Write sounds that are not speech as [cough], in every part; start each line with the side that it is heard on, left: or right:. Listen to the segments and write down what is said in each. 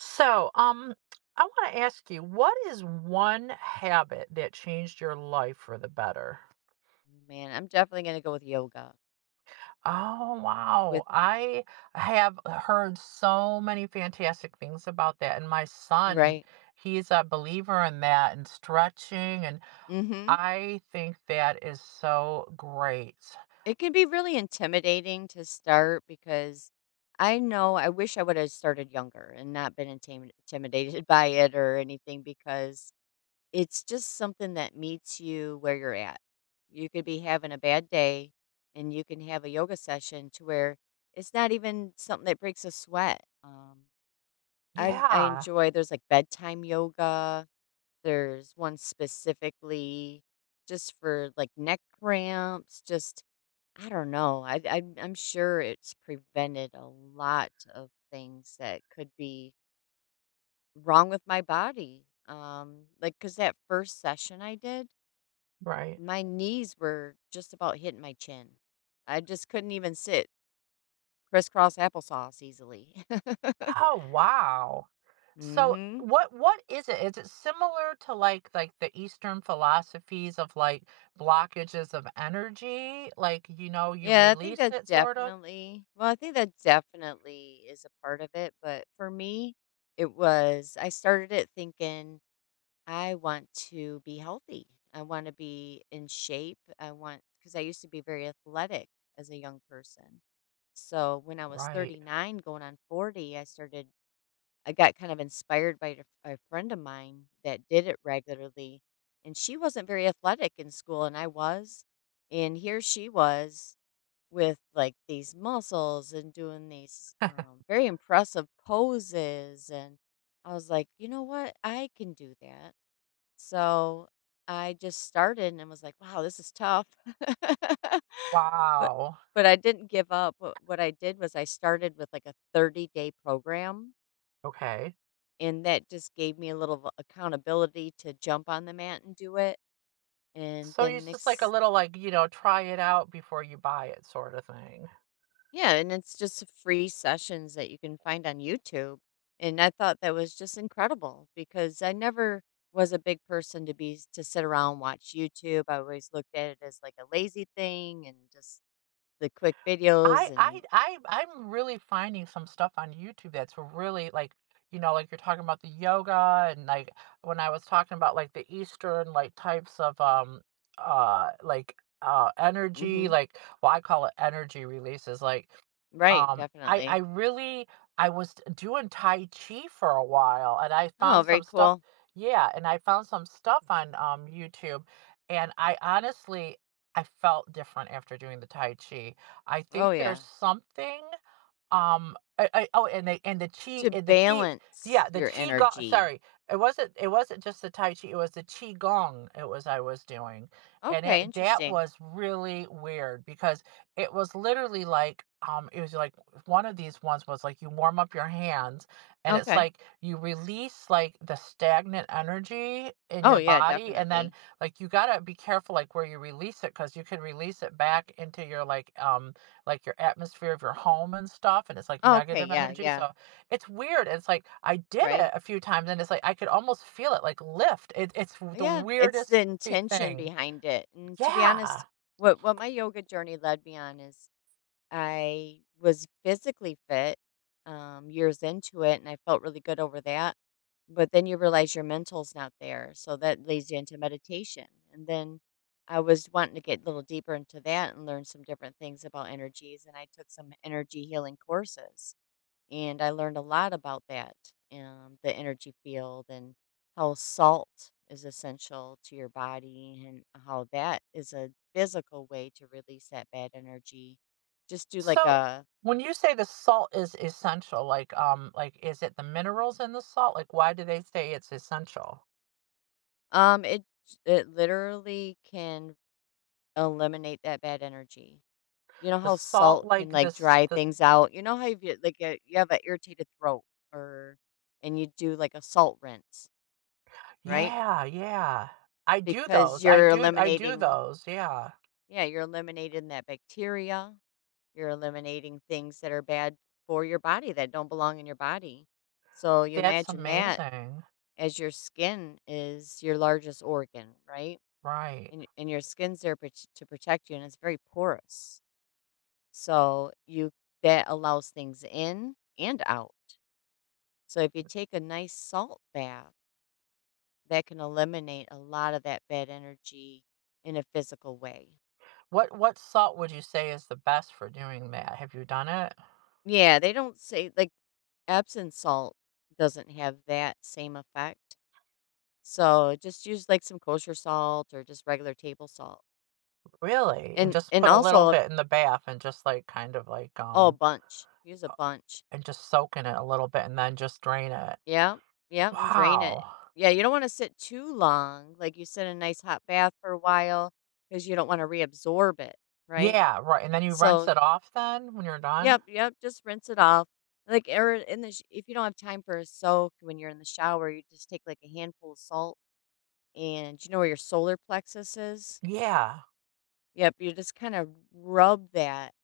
right: So, I want to ask you, what is one habit that changed your life for the better?
left: Man, I'm definitely gonna go with yoga.
right: Oh, wow.
left: With
right: I have heard so many fantastic things about that. And my son,
left: right.
right: he's a believer in that and stretching. And
left: Mhm.
right: I think that is so great.
left: It can be really intimidating to start because I know I wish I would have started younger and not been intimidated [laughs] by it or anything because it's just something that meets you where you're at. You could be having a bad day and you can have a yoga session to where it's not even something that breaks a sweat. I
right: Yeah,
left: enjoy there's like bedtime yoga. There's one specifically just for like neck cramps, just I don't know. I'm sure it's prevented a lot of things that could be wrong with my body. Um, like cuz that first session I did,
right: right.
left: my knees were just about hitting my chin. I just couldn't even sit crisscross applesauce easily. [laughs]
right: Oh, wow. So
left: Mhm.
right: what is it? Is it similar to like the Eastern philosophies of like blockages of energy? Like, you
left: Yeah, I think
right: release
left: that
right: it sort of?
left: definitely, well, I think that definitely is a part of it, but for me, it was I started it thinking I want to be healthy. I want to be in shape. I want because I used to be very athletic as a young person. So when I was
right: Right.
left: 39 going on 40, I started I got kind of inspired by a friend of mine that did it regularly, and she wasn't very athletic in school and I was, and here she was with like these muscles and doing these very impressive poses. And I was like, you know what? I can do that. So I just started and was like, wow, this is tough. [laughs] But
right: Wow.
left: I didn't give up. What I did was I started with like a 30-day day program.
right: Okay.
left: And that just gave me a little accountability to jump on the mat and do it. And
right: So
left: then
right: it's just like a
left: next.
right: little like, try it out before you buy it sort of thing.
left: Yeah, and it's just free sessions that you can find on YouTube. And I thought that was just incredible because I never was a big person to be to sit around and watch YouTube. I always looked at it as like a lazy thing and just the quick videos
right: I
left: and
right: I I I'm really finding some stuff on YouTube that's really like, like you're talking about the yoga, and like when I was talking about like the Eastern like types of like energy,
left: mhm.
right: like, well, I call it energy releases, like,
left: Right,
right: I
left: definitely.
right: really, I was doing Tai Chi for a while, and I
left: Oh,
right: found
left: very
right: some stuff.
left: cool.
right: Yeah, and I found some stuff on YouTube, and I honestly, I felt different after doing the Tai Chi. I
left: Oh
right: think there's
left: yeah.
right: something. I oh, and the, chi,
left: To
right: and the chi.
left: balance
right: Yeah, the
left: your
right: qi gong.
left: energy.
right: Sorry, it wasn't, just the Tai Chi, it was the qi gong. It was I was doing, and
left: Okay,
right: it that
left: interesting.
right: was really weird, because it was literally like, it was like one of these ones was like, you warm up your hands, and it's
left: Okay.
right: like you release, like, the stagnant energy in
left: Oh
right: your
left: yeah,
right: body. And then,
left: definitely.
right: like, you gotta be careful, like, where you release it, because you can release it back into your, like your atmosphere of your home and stuff, and it's like
left: Okay,
right: negative
left: yeah,
right: energy.
left: yeah.
right: So it's weird. It's like I did it
left: Right.
right: a few times, and it's like I could almost feel it like lift. It's the
left: Yeah, it's
right: weirdest
left: the intention
right: thing.
left: behind it. And to be
right: Yeah.
left: honest, what my yoga journey led me on is I was physically fit years into it, and I felt really good over that. But then you realize your mental's not there, so that leads you into meditation. And then I was wanting to get a little deeper into that and learn some different things about energies, and I took some energy healing courses and I learned a lot about that, the energy field, and how salt is essential to your body and how that is a physical way to release that bad energy. Just do like
right: So
left: a
right: when you say the salt is essential, like, like, is it the minerals in the salt? Like, why do they say it's essential?
left: um, it literally can eliminate that bad energy. You know
right: The
left: how
right: salt,
left: salt
right: like
left: can like
right: this,
left: dry
right: the...
left: things out. You know how if you like a, you have an irritated throat or and you do like a salt rinse, right?
right: Yeah, yeah. I do
left: Because
right: those.
left: you're
right: I do
left: eliminating.
right: those. Yeah.
left: Yeah, you're eliminating that bacteria. You're eliminating things that are bad for your body that don't belong in your body. So you
right: That's
left: imagine that
right: amazing.
left: as your skin is your largest organ, right?
right: Right.
left: And, y- and your skin's there to protect you, and it's very porous. So you that allows things in and out. So if you take a nice salt bath, that can eliminate a lot of that bad energy in a physical way.
right: What salt would you say is the best for doing that? Have you done it?
left: Yeah, they don't say like Epsom salt doesn't have that same effect. So just use like some kosher salt or just regular table salt.
right: Really? And just
left: And
right: put a little
left: also if,
right: bit in the bath, and just like kind of like,
left: oh a bunch. Use a bunch.
right: and just soak in it a little bit and then just drain it.
left: Yeah. Yeah. And drain it.
right: Wow.
left: Yeah, you don't want to sit too long. Like you sit in a nice hot bath for a while because you don't want to reabsorb it, right?
right: Yeah, right. And then you rinse
left: So
right: it off then when you're done?
left: yep, yep, just rinse it off. Like or in the sh- if you don't have time for a soak when you're in the shower, you just take like a handful of salt and do you know where your solar plexus is?
right: Yeah.
left: Yep, you just kind of rub that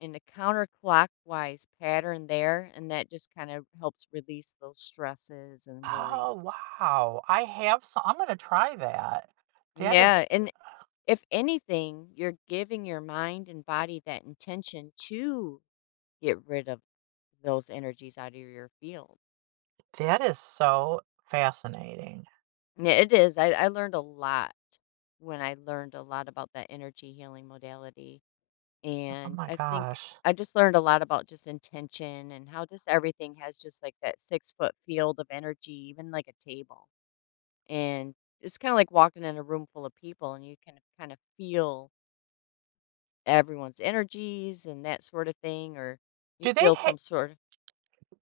left: in a counterclockwise pattern there, and that just kind of helps release those stresses and
right: Oh,
left: worries.
right: wow. I have some. I'm gonna try that. That is
left: Yeah, and if anything, you're giving your mind and body that intention to get rid of those energies out of your field.
right: that is so fascinating.
left: Yeah, it is. I learned a lot when I learned a lot about that energy healing modality.
right: Oh
left: And
right: my
left: I think
right: gosh.
left: I just learned a lot about just intention and how just everything has just like that six-foot field of energy, even like a table. And it's kind of like walking in a room full of people and you can kind of feel everyone's energies and that sort of thing, or you
right: Do they
left: feel some sort of,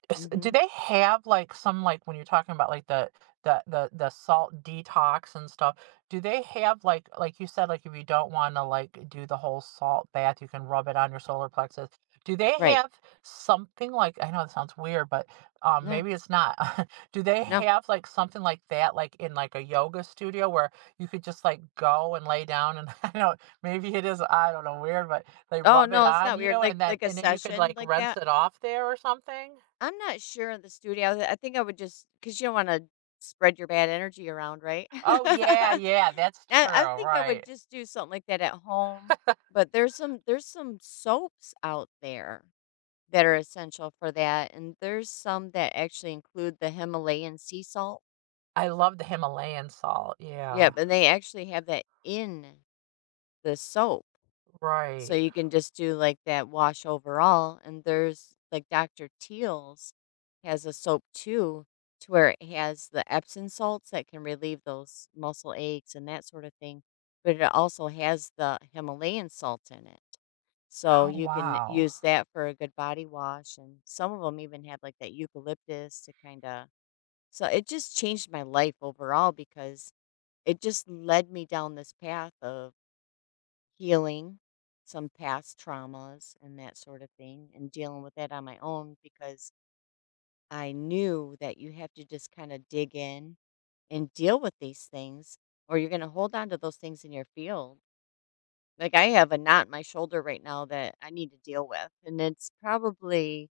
left: mm-hmm,
right: do they have like some, like when you're talking about like the salt detox and stuff. Do they have like you said, like, if you don't want to like do the whole salt bath, you can rub it on your solar plexus. Do they
left: right.
right: have something, like, I know it sounds weird, but
left: No,
right: maybe it's not. [laughs] Do they
left: no.
right: have like something like that, like in like a yoga studio where you could just like go and lay down, and [laughs] I don't know, maybe it is, I don't know, weird, but they
left: Oh,
right: rub it
left: no, it's
right: on
left: not
right: you,
left: weird.
right: and then
left: Like a
right: and then you could
left: session
right: like
left: like
right: rinse
left: that.
right: it off there or something.
left: I'm not sure in the studio. I think I would just because you don't want to spread your bad energy around, right? [laughs]
right: Oh, yeah, yeah, that's true,
left: I think I
right: right.
left: would just do something like that at home. But there's some soaps out there that are essential for that, and there's some that actually include the Himalayan sea salt.
right: I love the Himalayan salt, yeah,
left: Yep, and they actually have that in the soap. So
right: right.
left: you can just do like that wash overall. And there's like Dr. Teal's has a soap too, to where it has the Epsom salts that can relieve those muscle aches and that sort of thing. But it also has the Himalayan salt in it. So
right: Oh,
left: you can
right: wow.
left: use that for a good body wash. And some of them even have like that eucalyptus to kind of. So it just changed my life overall because it just led me down this path of healing some past traumas and that sort of thing, and dealing with that on my own because I knew that you have to just kind of dig in and deal with these things, or you're going to hold on to those things in your field. Like I have a knot in my shoulder right now that I need to deal with, and it's probably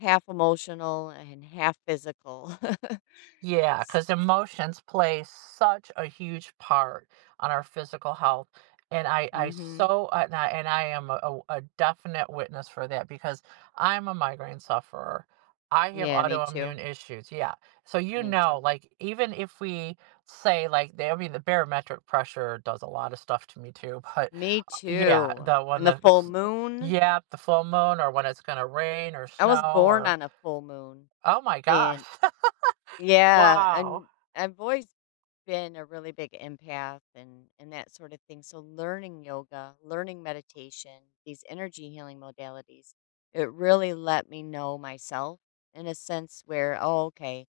left: half emotional and half physical. [laughs]
right: Yeah, because emotions play such a huge part on our physical health. And I
left: Mm-hmm.
right: so, and I am a definite witness for that, because I'm a migraine sufferer. I have
left: Yeah, me
right: autoimmune
left: too.
right: issues. Yeah. So,
left: Me too.
right: like, even if we say, like, the... I mean, the barometric pressure does a lot of stuff to me too. But
left: Me
right: yeah,
left: too.
right: the one
left: And the full
right: that's...
left: moon.
right: Yeah, the full moon, or when it's going to rain or
left: I
right: snow,
left: was born
right: or...
left: on a full moon,
right: oh my gosh.
left: and
right: [laughs]
left: yeah,
right: Wow.
left: and I've always been a really big empath and that sort of thing. So learning yoga, learning meditation, these energy healing modalities, it really let me know myself in a sense where, oh, okay,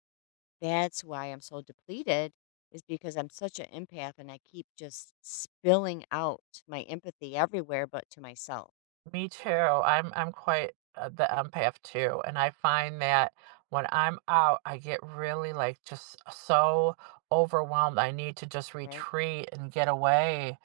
left: that's why I'm so depleted is because I'm such an empath and I keep just spilling out my empathy everywhere but to myself,
right: Me too. I'm quite, the empath too, and I find that when I'm out, I get really, like, just so overwhelmed. I need to just
left: right?
right: retreat and get away.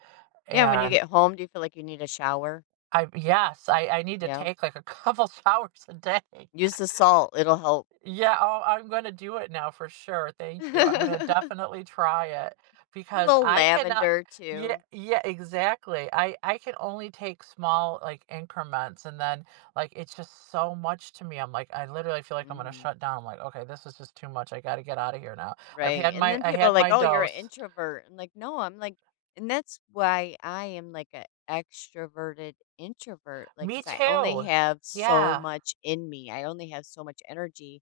left: Yeah, when you
right: And
left: get home, do you feel like you need a shower?
right: I... yes, I need to
left: Yeah.
right: take like a couple [laughs] showers a day.
left: Use the salt, it'll help.
right: Yeah, oh, I'm gonna do it now for sure.
left: [laughs]
right: Thank you. I'm gonna
left: A
right: definitely try it because
left: little
right: I cannot.
left: lavender
right: Yeah,
left: too.
right: yeah, exactly. I can only take small, like, increments, and then, like, it's just so much to me. I'm like, I literally feel like I'm gonna
left: Mhm.
right: shut down. I'm like, okay, this is just too much. I gotta get out of here now.
left: Right, and then
right: I
left: people are
right: had
left: like,
right: my
left: "Oh, you're an
right: dose.
left: introvert." I'm like, "No," I'm like and that's why I am like a extroverted introvert, like,
right: Me
left: because I only
right: too.
left: have so
right: Yeah.
left: much in me. I only have so much energy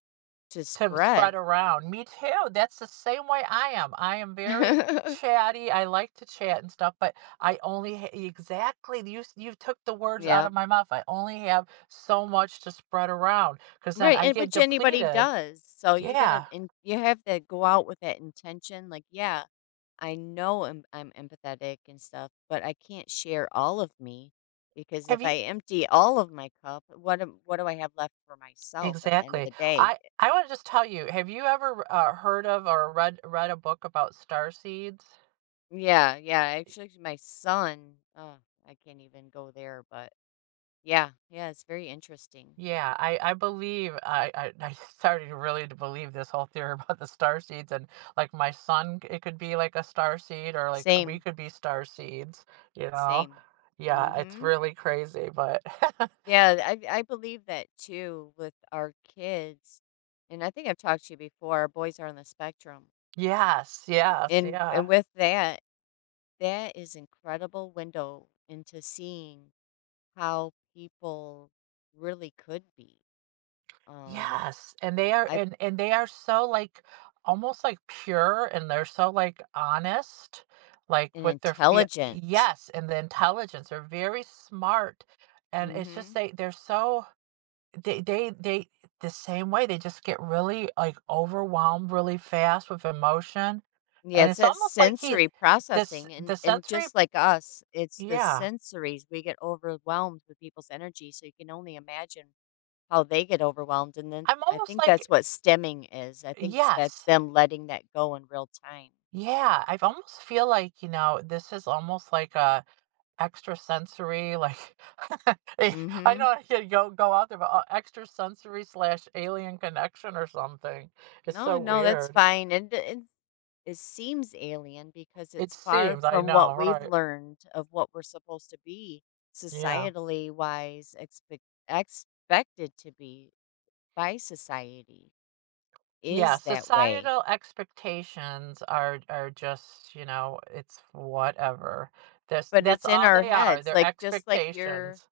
left: to
right: To spread
left: spread.
right: around. Me too. That's the same way I am. I am very
left: [laughs]
right: chatty. I like to chat and stuff, but exactly, you took the words out
left: Yeah.
right: of my mouth. I only have so much to spread around because then
left: Right,
right: I
left: and
right: get
left: which anybody
right: depleted.
left: does. So you gotta
right: Yeah.
left: and you have to go out with that intention, like, "Yeah, I know I'm empathetic and stuff, but I can't share all of me because
right: Have
left: if
right: you...
left: I empty all of my cup, what do I have left for myself at the end of
right: exactly?
left: the day?
right: I want to just tell you. Have you ever heard of or read a book about star seeds?
left: Yeah, yeah. Actually, my son. Oh, I can't even go there. But yeah, yeah. It's very interesting.
right: Yeah, I believe I [laughs] I started to really to believe this whole theory about the star seeds. And like, my son, it could be like a star seed, or like we
left: Same,
right: could be star seeds, you know?
left: same.
right: Yeah, it's
left: Mm-hmm.
right: really crazy, but [laughs]
left: Yeah, I believe that too with our kids, and I think I've talked to you before. Our boys are on the spectrum,
right: yes, yes,
left: and
right: yeah.
left: with that, that is incredible window into seeing how people really could be. Um,
right: Yes, and they are
left: I
right: and they are so, like, almost like pure, and they're so, like, honest, like
left: an
right: with their feel...
left: intelligent.
right: Yes, and the intelligence, they're very smart. And it's just,
left: Mm-hmm.
right: they're so... They they they the same way, they just get really, like, overwhelmed really fast with emotion,
left: Yeah,
right: and
left: it's
right: it's
left: that
right: almost like he's...
left: sensory
right: this,
left: processing, and
right: the sensory...
left: just like us, it's the
right: yeah.
left: sensories. We get overwhelmed with people's energy, so you can only imagine how they get overwhelmed. And then
right: I'm
left: I
right: almost
left: think
right: like...
left: that's what stemming is. I think that's
right: yes.
left: them letting that go in real time.
right: Yeah, I almost feel like, this is almost like a extrasensory, like, [laughs] I I
left: Mm-hmm.
right: know I could go out there, but, extrasensory/alien connection or something. It's
left: No,
right: so
left: no, that's
right: weird.
left: fine. And it seems alien because
right: It
left: it's far
right: seems, I
left: from
right: know,
left: what we've
right: right.
left: learned of what we're supposed to be
right: Yeah.
left: societally wise, expected to be by society
right: Yeah,
left: is that way.
right: societal expectations are just, it's whatever. That's
left: But
right: that's
left: it's in
right: all
left: our
right: they are.
left: heads,
right: They're
left: like just
right: expectations.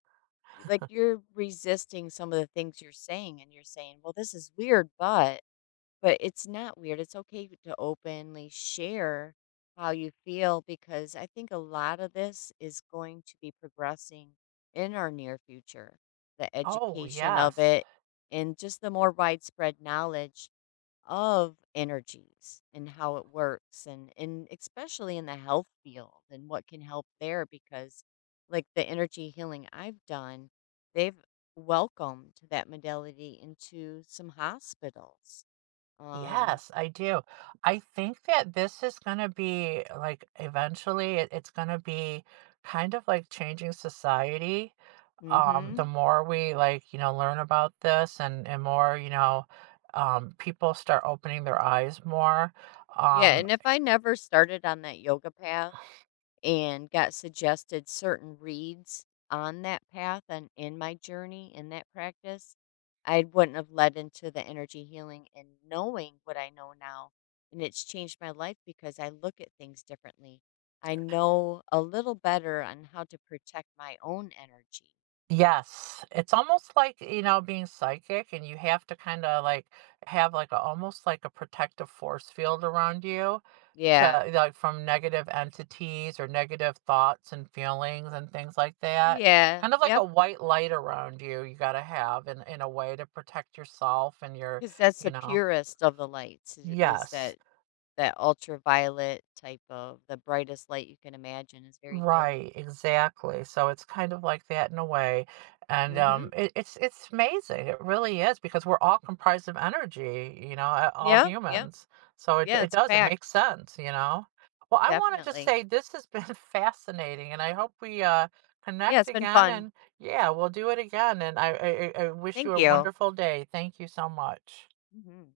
left: like you're resisting some of the things you're saying and you're saying, "Well, this is weird, but." But it's not weird. It's okay to openly share how you feel because I think a lot of this is going to be progressing in our near future. The
right: Oh,
left: education of
right: yes.
left: it and just the more widespread knowledge of energies and how it works and, especially in the health field and what can help there because like the energy healing I've done, they've welcomed that modality into some hospitals, um,
right: Yes, I do. I think that this is going to be, like, eventually it's going to be kind of, like, changing society. The
left: mhm.
right: more we, like, learn about this, and more, people start opening their eyes more.
left: Yeah,
right: Um,
left: and if I never started on that yoga path and got suggested certain reads on that path and in my journey in that practice, I wouldn't have led into the energy healing and knowing what I know now. And it's changed my life because I look at things differently. I know a little better on how to protect my own energy.
right: Yes, it's almost like, being psychic, and you have to kind of like have like a, almost like a protective force field around you
left: Yeah.
right: to like from negative entities or negative thoughts and feelings and things like that.
left: Yeah.
right: Kind of like a
left: Yep.
right: white light around you, you got to have, in a way, to protect yourself and your,
left: Because that's
right: you
left: the
right: know.
left: purest of the lights is
right: Yes.
left: that, that ultraviolet type of the brightest light you can imagine is very healing.
right: Right, exactly. So it's kind of like that in a way. And
left: Mhm.
right: it's amazing. It really is because we're all comprised of energy, all
left: Yep, yep.
right: humans. So
left: Yeah,
right: it
left: it's a
right: does, it makes
left: fact.
right: sense. Well, I want to just
left: Definitely.
right: say this has been [laughs] fascinating, and I hope we,
left: Yeah,
right: connect
left: it's been
right: again,
left: fun.
right: and yeah, we'll do it again. And I wish you
left: Thank
right: a
left: you.
right: wonderful day. Thank you so much.
left: Mhm.